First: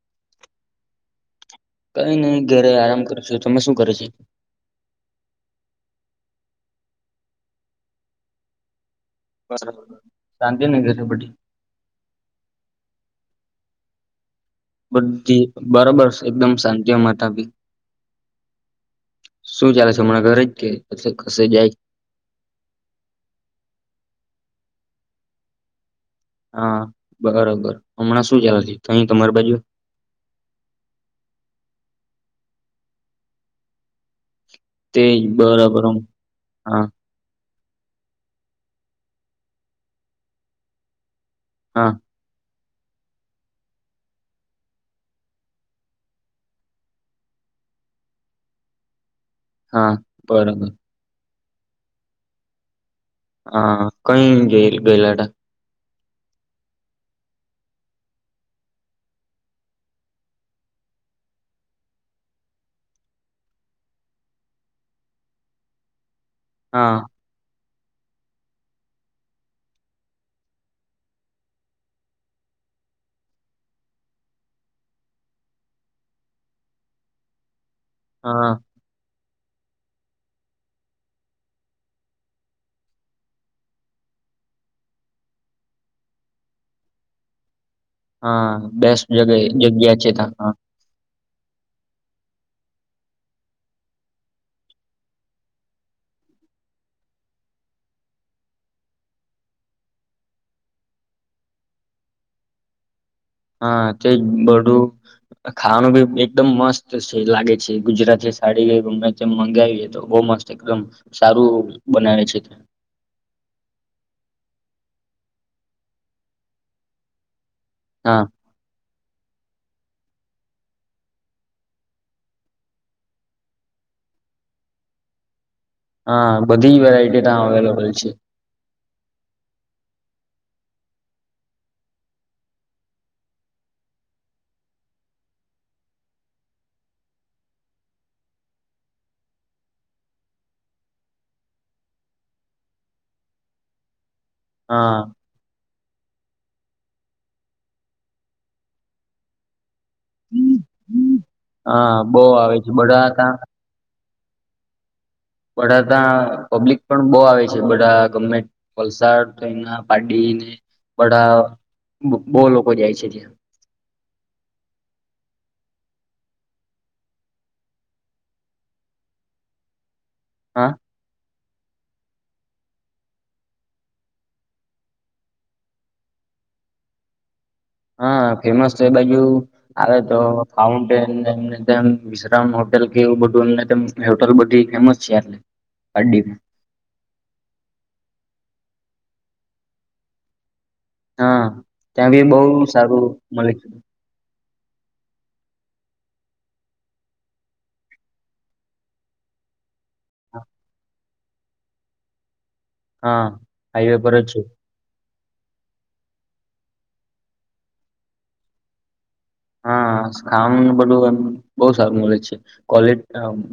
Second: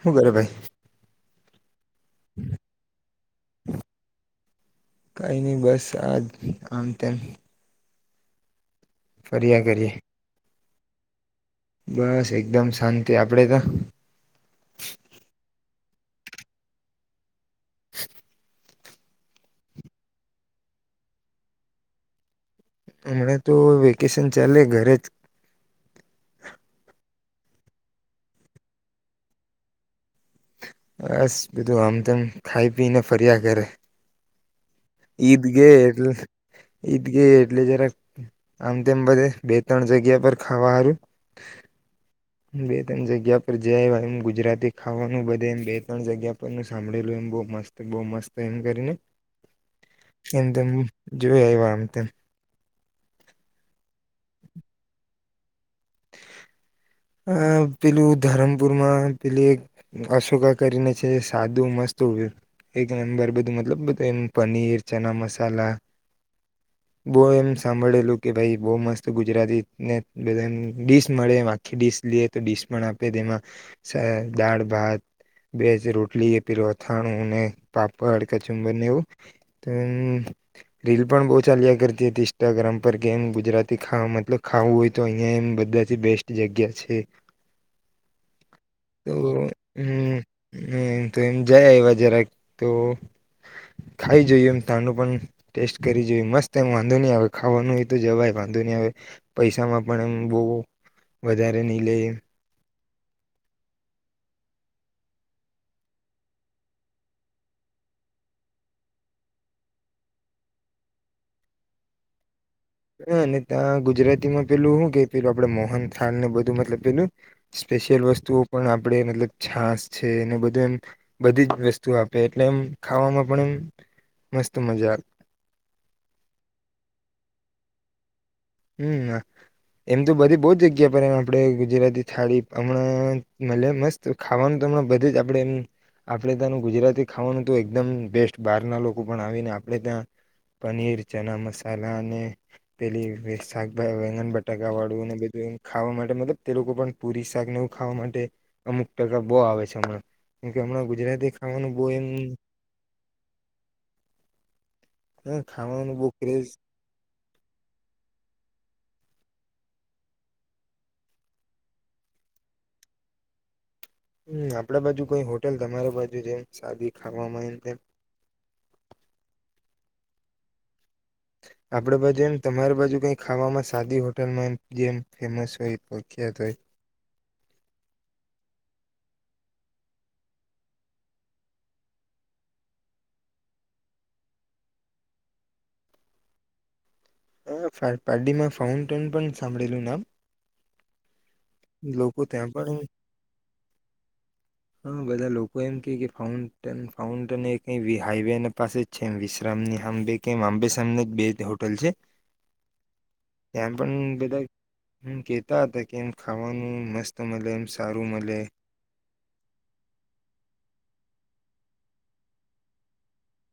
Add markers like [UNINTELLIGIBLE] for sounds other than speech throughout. શું કરે ભાઈ કઈ નહી ઘેરે આરામ કર છો તમે શું કરે છે કઈ નહી બસ આજ આમ તેમ બરો ફર્યા કરીએ શાંત એનેગરે બ્ડી બસ એકદમ શાંતિ આપણેે તો બધી બરાબર એકદમ શાંતિ માતા ભી [INAUDIBLE] શું ચાલે છે હમણાં ઘરે જ કે પ કસે જાય હમણાં તો વેકેશન ચાલે ઘરે જ હા બરોબર હમણાં શું ચાલથી અહી તમારી બાજુ બસ બધું આમ તેમમ ખાઈ પી ને ફર્યા કરે તે ઈદગે બરાબર આમ એ હા ઈદગ એટલે જરા આમ તેમ બધે બે ત્રણ જગ્યા પર ખાવાારું હા બે ત્રણ જગ્યા પર જાય એ ગુજરાતી ખાવાનું બધે એમ બે ત્રણ જગ્યા પર ન સાંભળેલું એમ બ મસ્ત બહ મસ્ત એમ કરીને હા બરો એમ તેમ જોઈ એ આમ તેમ હા કઈ ગે ગયેલા તા અ પેલું ધરમપુરમાં પેલી એક અશોકા કરીને છે સાદું મસ્ત એક નંબર બધું મતલબ એમ પનીર ચણા મસાલા હા બો એમ સાંભળેલું કે ભાઈ બહુ મસ્ત ગુજરાતી ને બધા ડીશ મળે આખી ડીશ લઈએ તો ડીશ પણ આપે તેમાં દાળ ભાત બેજ રોટલી પેલુ અથાણું ને પાપડ હા કચુમ્બર ને એવું તો રીલ પણ બો ચાલ્યા કરતી હતી ઇન્સ્ટાગ્રામ પર કે એમ ગુજરાતી મતલબ ખાવું હોય તો અહિયે એમ બધાથી બેસ્ટ જગ્યા છે. હા બેસ્ટ તો જગ જગ્યા હમ છેતા હ હમ તો એમ જયા એવા જરાક તો ખાઈ જોઈએ એમ તાનું પણ ટેસ્ટ કરી જોઈએ મસ્ત એમ વાંધો નહીં આવે ખાવાનું હોય તો જવાય વાંધો નહીં આવે પૈસામાં પણ એમ બો વધારે નહી લે. હા તેજ બધું ખાવાનું બી એકદમ મસ્ત હ ત્યાં ગુજરાતીમાં પેલું હું કે પેલું આપડે મોહન થાલ ને બધું મતલબ પેલું સ્પેશિયલ હા વસ્તુઓ પણ આપણે મતલબ છાસ છે એને બધું એમ બધી જ વસ્તુ આપે એટલે એમ ખાવામાં પણ એમ મસ્ત મજા આવે. હા બધી વેરાઈટી ત્યા અવેલેબલ છે. હમ એમ તો બધી બો જગ્યા પર એમ આપણે ગુજરાતી થાળી હમણાં [UNINTELLIGIBLE] મસ્ત ખાવાનું તો હમણાં બધે જ આપણેે એમ આપણેે ત્યાંનું ગુજરાતી ખાવાનું તો એકદમ બેસ્ટ બહાર ના લોકો પણ આવી ને આપણે ત્યાં પનીર ચણા મસાલા અને પેલી [UNINTELLIGIBLE] વેગન બ ટકા હા વાળું ને બીધું એમ ખાવા માટે મતલબ તે લોકો પણ પુરી શાકને એવું ખાવા માટે અમુક ટકા બો આવે છે હમણાં કેમકે હમણાં ગુજરાતી ખાવાનું બહુ હા એમ બો આવે છે બધા હતા અ બધા ખાવાનું બહુ તા ક્રેઝ પબ્લિક પણ બો આવે છે બધા ગમે વલસાડ તો અના પાડીને બડા બો લોકો જાય છે ત્યાં. હમ આપડા બાજુ કોઈ હોટેલ તમારી બાજુ જેમ સાદી ખાવામાં એમ તેમ હા. આપણી બાજુ એમ તમારી બાજુ કઈ ખાવામાં સાદી હોટલમાં એમ જેમ ફેમસ હોય પ્રખ્યાત હોય હા ફેમસ તો એ બાજુ આવે તો ફાઉન્ટેન એમ ને તેમ વિશ્રામ હોટલ કેવું બધું એ હોટલ બધી ફેમસ છે પાડી હ ફા પારડીમાં ફાઉન્ટેન પણ સાંભળેલું નામ હા ત્યાં લોકો ભી બો પણ સારું મલે હા બધા લોકો એમ કે કે ફાઉન્ટન ફાઉન્ટન એક હાઈવે પાસે જ છે વિશ્રામની હાંભે કે આંબે કે આંબે સામને બે જ હોટલ છે. હા હાઈવે પર જ છે. હમ્મ કેતા હતા કેમ ખાવાનું મસ્ત મલે એમ સારું મલે હા ખાવાનું બધું એમ બો સારું મલે છે કોલે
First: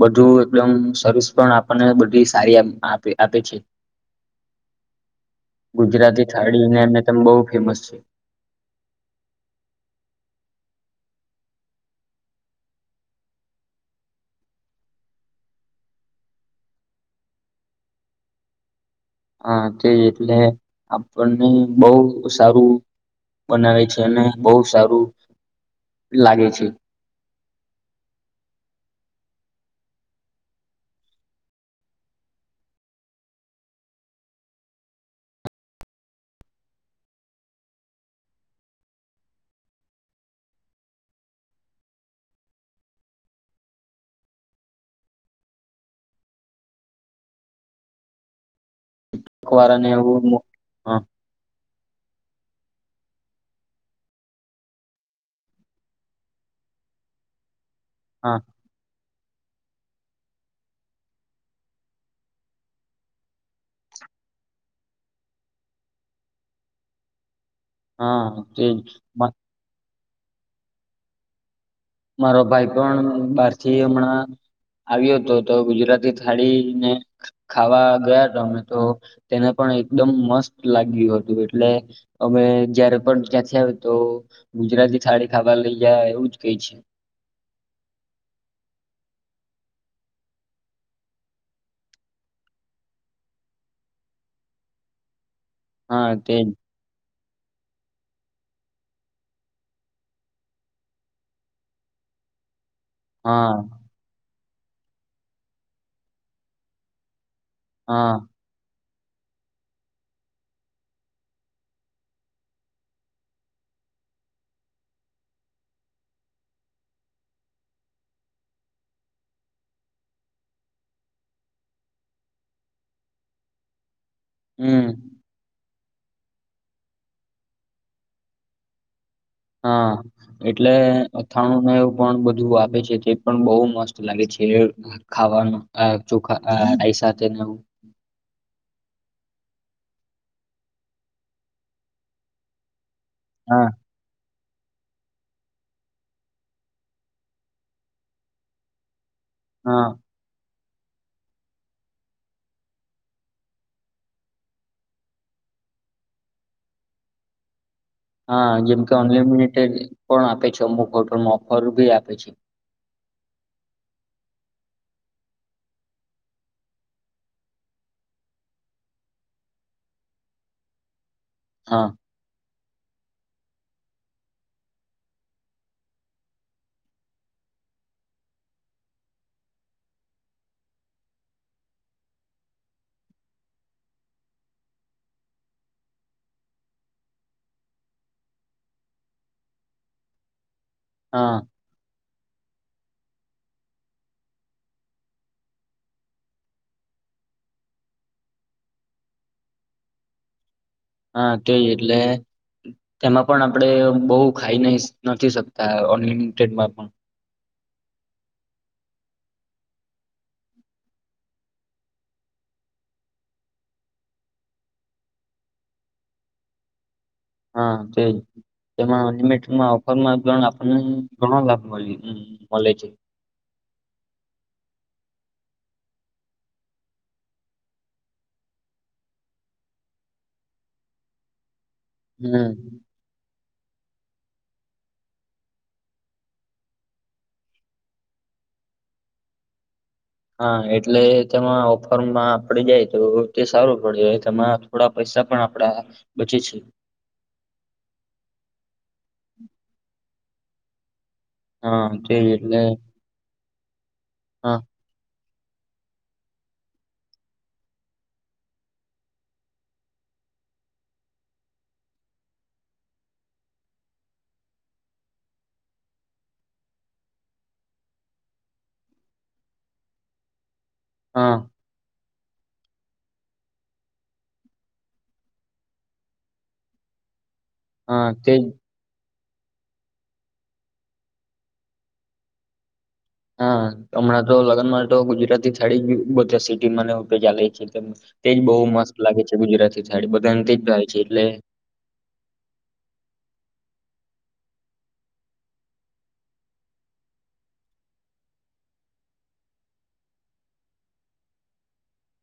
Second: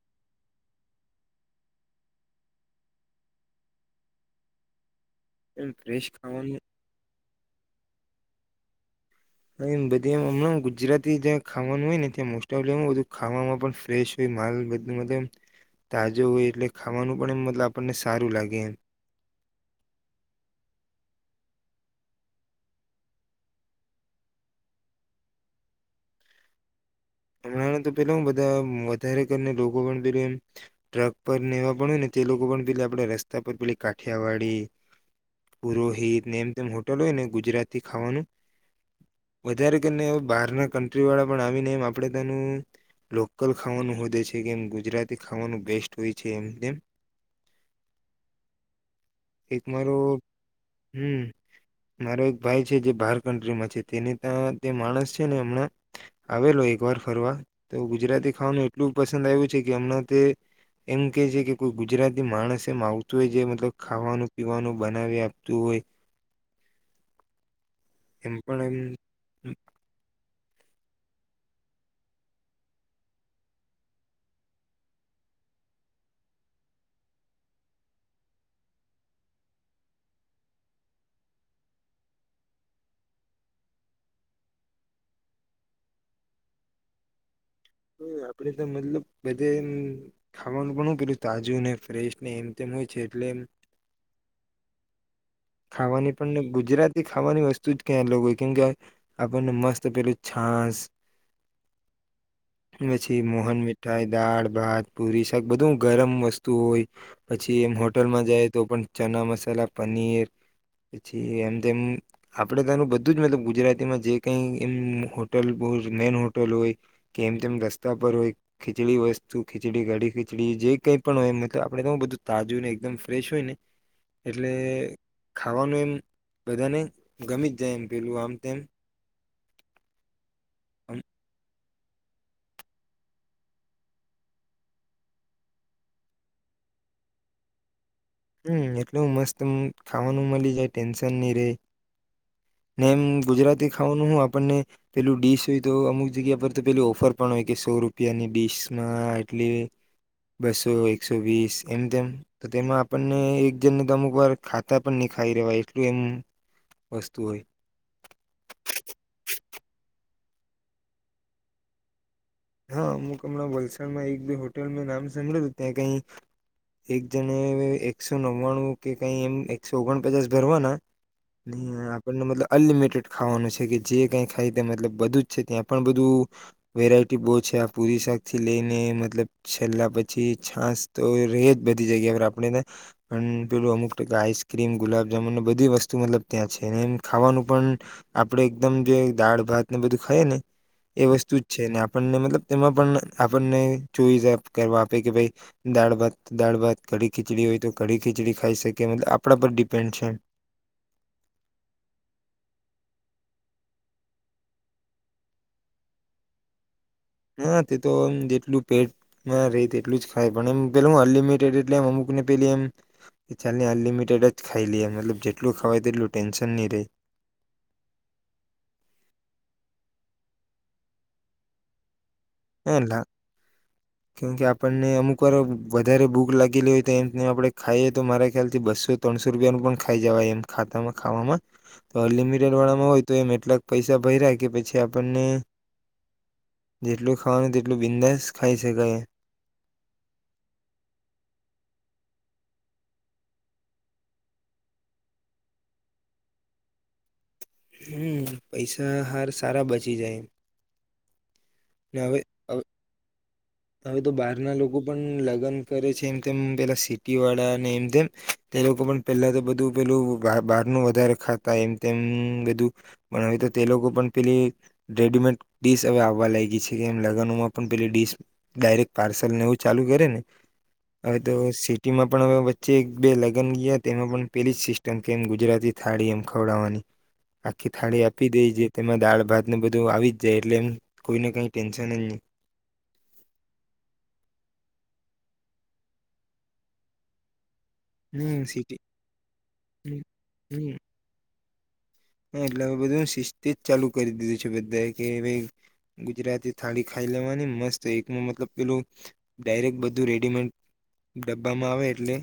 બધું એકદમ સર્વિસ પણ આપણને બધી સારી આપે આપે છે. એમ ફ્રેશ ગુજરાતી ખાવાનું થાળીને એમ તેમ બહુ ફેમસ છે [UNINTELLIGIBLE] બધીમ હમણાં ગુજરાતી જ્યાં ખાવાનું હોય ને ત્યાં મોસ્ટફલી હું બધું ખાવામાં પણ ફ્રેશ હોય માલ બ મતલ તાજો હોય એટલે ખાવાનું પણ એ મતલ આપણને સારું લાગે એમ. હ તે એટલે આપણને બો સારું બનાવે છે અને બો સારું લાગે છે. હમણાં તો પેલા બધા વધારે કરીને [UNINTELLIGIBLE] એમ ટ્રક પર ને એવા પણ હોય ને તે લોકો પણ પેલી આપણે રસ્તા પર પેલી કાઠિયાવાડી પુરોહિતને એમ તેમ હોટલ હોય ને ગુજરાતી ખાવાનું વધારે કરીને બહાર ના કન્ટ્રી વાળા પણ આવીને એમ આપણેતાનું લોકલ ખાવાનું હોધે છે કેમ ગુજરાતી ખાવાનું બેસ્ટ હોય છે એમ તેમ એક અખબાર અને મારો એવું હા હમ મારો એક ભાઈ જે બહાર ક્રીમાં છે તેની ત્યા તે માણસ છે ને અમણા આવેલો ઘર ફરવા. તો ગુજરાતી હા ખાવાનું એટલું પસંદ આવ્યું છે કે હમણાં તે, એમ કે છે કે કોઈ ગુજરાતી માણસ એમ આવતો હોય જે મતલબ ખાવાનું પીવાનું બનાવી આપતું હોય. હા એમ પણ તેજ. એમ મારો ભાઈ પણ બહાર થી હમણાં આવ્યો હતો તો ગુજરાતી થાળી ને ખાવા ગયા હતા અમે તો, તેને પણ એકદમ મસ્ત લાગ્યું હતું એટલે, અમે જયારે પણ ત્યાં થ તો ગુજરાતી થાળી ખાવા લઈ જયા એવું જ કેય છે. આપે તો મતલબ બધે એમ ખાવાનું પણ કર્યું તાજું ને ફ્રેશ ને એમ તેમ હોય છે એટલે એમ હા ખાવાની પણને તેજ ગુજરાતી ખાવાની વસ્તુ જ ક્યાંય લોકો હોય કેમકે, આપણને મસ્ત પેલું છાસ. મછી હા મોહન મિઠાઈ દાળ. ભાત પુરી શાક બધું ગરમ વસ્તુ હોય. પછી એમ હા હોટલમાં જાય તો પણ ચણા મસાલા પનીર. પછી એમ તેમમ આપણે તનું બધું જ મતલબ ગુજરાતીમાં જે કઈ એમ હોટલ મેન હોટલ હોય, કે એમ તેમ રસ્તા પર હોય ખીચડી વસ્તુ ખીચડી ઘાડી ખીચડી જે કઈ પણ હોય મ આપે તો બધું તાજું ને એકદમ ફ્રેશ હોય ને. હમ એટલે. નું એમ બધાને ગમી જ જાય એમ પેલું આમ તેમ. હા. એટલે આમ અથાણું ન એવ. બધું આપે છે તે પણ બહ મસ્ત લાગે છે ખાવાનું ચોખા સાથે ને આવું. હમ એટલું મસ્ત ખાવાનું મળી જાય ટેન્શન નહી રે. ને એમ હા ગુજરાતી ખાવાનું હું આપણને. પેલું ડીશ હોય તો અમુક જગ્યા પર તો પેલી ઓફર પણ હોય કે સૌ રૂપિયાની ડીશ માં એટલી હા બસ ો એકસૌ વીસ એમ તેમ તો તેમાં આપણને એક જણને તો અમુક વાર ખાતા પણ નહી ખાઈ રવાય, એટલું એમ વસ્તુ હોય. હા જેમ કે અનલિમિટેડ પણ આપે છે અમુક હોટલમાં ઓફર ભી આપે છે. હા હુક હમણાં વલસાડમાં એક બે હોટેલ ન નામ સાભળલું ત્યાં કઈ, એક જને એકસૌ નવ્વાણું કે કઈ એમ એકસૌ ઓગણ પચાસ ભરવાના. ન હા આપણ મતલબ અનલિમિટેડ ખાવાનું છે કે જે કઈ ખાય તે મતલબ બધું જ છે, ત્યાં પણ બધું વેરાયટી બહુ છે આ પુરી શાક થી લઈને મતલબ છેલ્લા પછી છાસ તો ર જ બધી જગ્યા પર આપણેને પણ, પેલું અમુક ટકા આઈસક્રીમ ગુલાબ જામુન બધી વસ્તુ મતલબ ત્યાં છે ને એમ ખાવાનું પણ, આપડે એકદમ જે દાળ ભાત ને બધું ખાઈએ ને. એ વસ્તુ હા જ છે ને આપ લ તેમાં પણ આપણને કરવા આપે કે ભાઈ દાળ ભાત દાળ ભાત, કડી ખીચડી હોય તો કડી ખીચડી ખાઈ શકે મતલબ આપણા પર ડિપેન્ડ છે. હા તેય એટલે તેમાં પણ આપણે બહુ ખાઈ ન નથી શકતા અનલિમિટેડમાં પણ. હ તે તોમ જેટલું પેટમાં રહી તેટલું જ ખાય પણ એમ પે હ અનલિમિટેડ એટલે એમ અમુક ને પેલી એમ, ચાલને અનલિમિટેડ જ ખાઈ લઈ એ મતલ જેટલું ખવા તેટલું ટેન્શન નહી રહે. હા તે તેમાં લીમીટમાં ઓફરમાં પણ આપણને ઘણો લાભ મળ્યો. કેમ કે આપણને અમુક કોઈ વાર વધારે ભૂખ લાગેલી હોય તો એમને આપણે ખાઈએ તો મારા ખ્યાલ થી બસો ત્રણસો રૂપિયાનું પણ ખાઈ જવાય એમ ખાતામાં ખાવામાં. તો અનલિમિટેડ હમ વાળામાં હોય તો એમ એટલાક. પૈસા ભયરા કે પછી આપણને જેટલું. ખાવાનું તેટલું બિંદાસ ખાઈ શકાય. હા એટલે તેમાં ઓફરમાં આપણેે જાય તો તે સારું પડે. તેમાં થોડા પૈસા પણ આપડા બચે છે. હમ પૈસા હાર સારા બચી જાય. હા, ને હવે તેજ હવે એટલે હવે તો બહાર હા ના લોકો પણ. ગન કરે છે એમ તેમ પેલા સિટી વાળા અને એમ તેમ તે લોકો પણ પેલા તો બધું પેલું બહાર નું વધારે ખાતા એમ તેમ બધું બના તો તે લોકો પણ પેલી રેડીમેડ ડીસ હવે આવવા લાય. ડિસ લગનોમાં પણ પેિસ ડાયરેક પાર્સલ ને એવું ચાલુ કરે ને. હવે તો હા સિટીમાં. પણ હવે વચ્ચે એક બે લગ્ન ગયા તેમાં પણ પેલી જ સિસ્ટમ કે એમ ગુજરાતી થાળી એમ ખવડાવવાની. આખી થાળી હા આપી દે તેજ જે. તેમાં દાળ. ભાત ને બધું આવી જ જાય. એટલે એમ કોઈને કઈ ટેન્શન જ નહીં. હા હમણાં તો લગનમાં તો ગુજરાતી થાળી જ અ બધા સિટીમાં ચાલે છે. તેજ હમ બહુ સિટી મસ્ત લાગે છે ગુજરાતી હમ થાડી બધાને તેજ ભાવ છે. એટલે હ એટલે હવે બધું શિસ્તેજ ચાલુ કરી દીધું છે. બધાએ કે ગુજરાતી થાળી ખાઈ લેવાની મસ્ત એકમાં મતલબ પેલું ડાયરેક્ટ બધું રેડીમેડ ડબ્બામાં આવે એટલે.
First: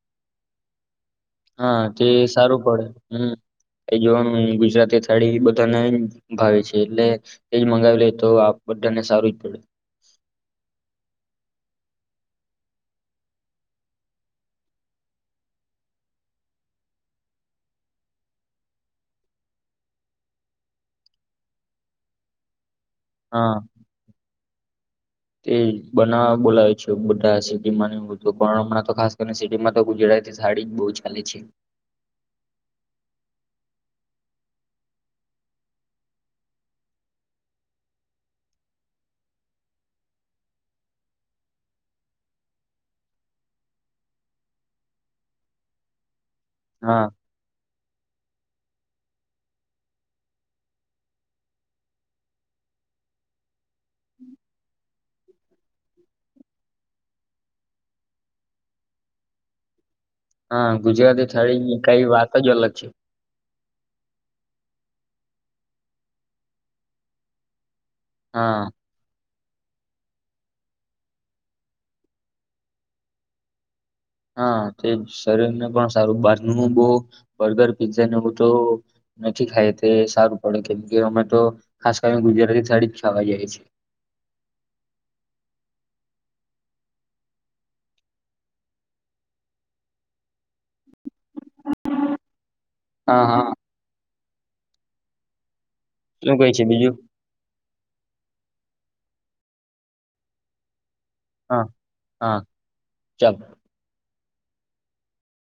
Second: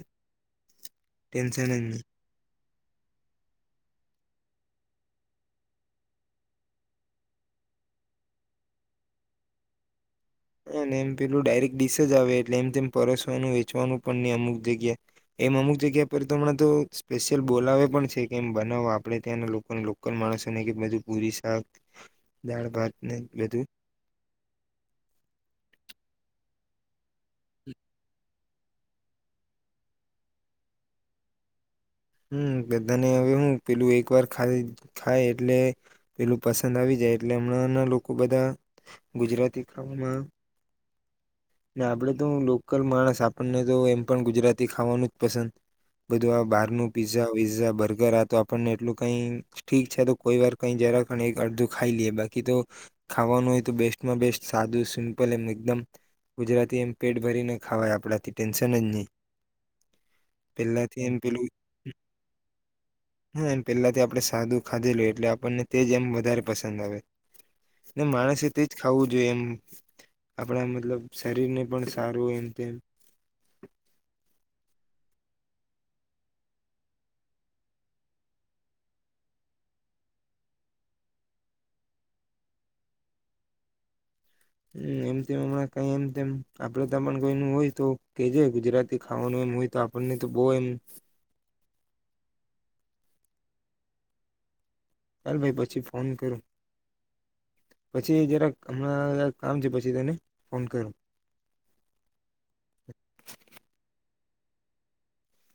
ટેન્શન જ હા. નહીં તે સારું પડે. હમ એ જોવાનું ગુજરાતી થાળી બધાને ભાવે છે એટલે એજ મંગાવી લે તો આપ બધાને સારું જ પડે. હ એમ પેલું ડાયરેક્ટ ડીસ જ આવે એટલે એમ તેમ પરસવાનું વેચવાનું પણ નહી અમુક જગ્યા એમ અમુક જગ્યા પર તો હમણાં તો સ્પેશિયલ બોલાવે પણ છે કે એમ બનાવો આપડે ત્યાંના લોકલ માણસોને કેજું પુરી શાક દાળ ભાત ને હા બધું. તે બનાવા બોલાવે છે બ સિટીમાં ને બધું પણ હમણાં તો ખાસ કરીને સિટીમાં તો ગુજરાતી થાળી જ બહુ ચાલે છે. હમ બધાને હવે હું પેલું એક વાર ખાય એટલે પેલું પસંદ આવી જાય એટલે હમણાંના લોકો બધા ગુજરાતી ખાવામાં ને આપડે તો હુ લોકલ માણસ આપણને તો એમ પણ ગુજરાતી ખાવાનું જ પસંદ બધું આ બહારનું હા પીઝા વિઝા બર્ગર આ તો પણ એટલું કઈ ઠીક છે તો કોઈ વાર કઈ જરાખ એક અડધું ખાઈ લઈએ બાકી તો ખાવાનું હોય તો બેસ્ટમાં બેસ્ટ સાદું સિમ્પલ એમ એકદમ ગુજરાતી એમ પેટ ભરીને ખાવાય આપણાથી ટેન્શન જ નહી. હા. ગુજરાતી થાળીની કઈ વાત જ અલગ છે. પેલાથી આપડે સાદું ખાધેલું એટલે આપણને તે જ એમ વધારે પસંદ આવે. ને માણસે હા તેજ ખાવું જોઈએ એમ આપણા મતલબ શરીર ને પણ સારું એમ તેમ. હા તે શરીર ને પણ સારું બહારનું બો બર્ગર પીઝા ને એવ તો નથી ખાય તે સારું પડે કેમ કે અમે તો ખાસ કરીને ગુજરાતી થાળી જ ખાવા જઈ છે. હમ એમ તેમ હમણાં કઈ એમ તેમ આપડે તા પણ કોઈનુ હોય તો કેજ ગુજરાતી ખાવાનું એમ હોય તો આપણને તો બહ એમ. હા હા. અરે ભાઈ પછી ફોન કરૂ, શું કઈ છે બીજું પછી જરાક હમણાં કામ છે પછી તેને ફોન કરુ. હા હા ચાલ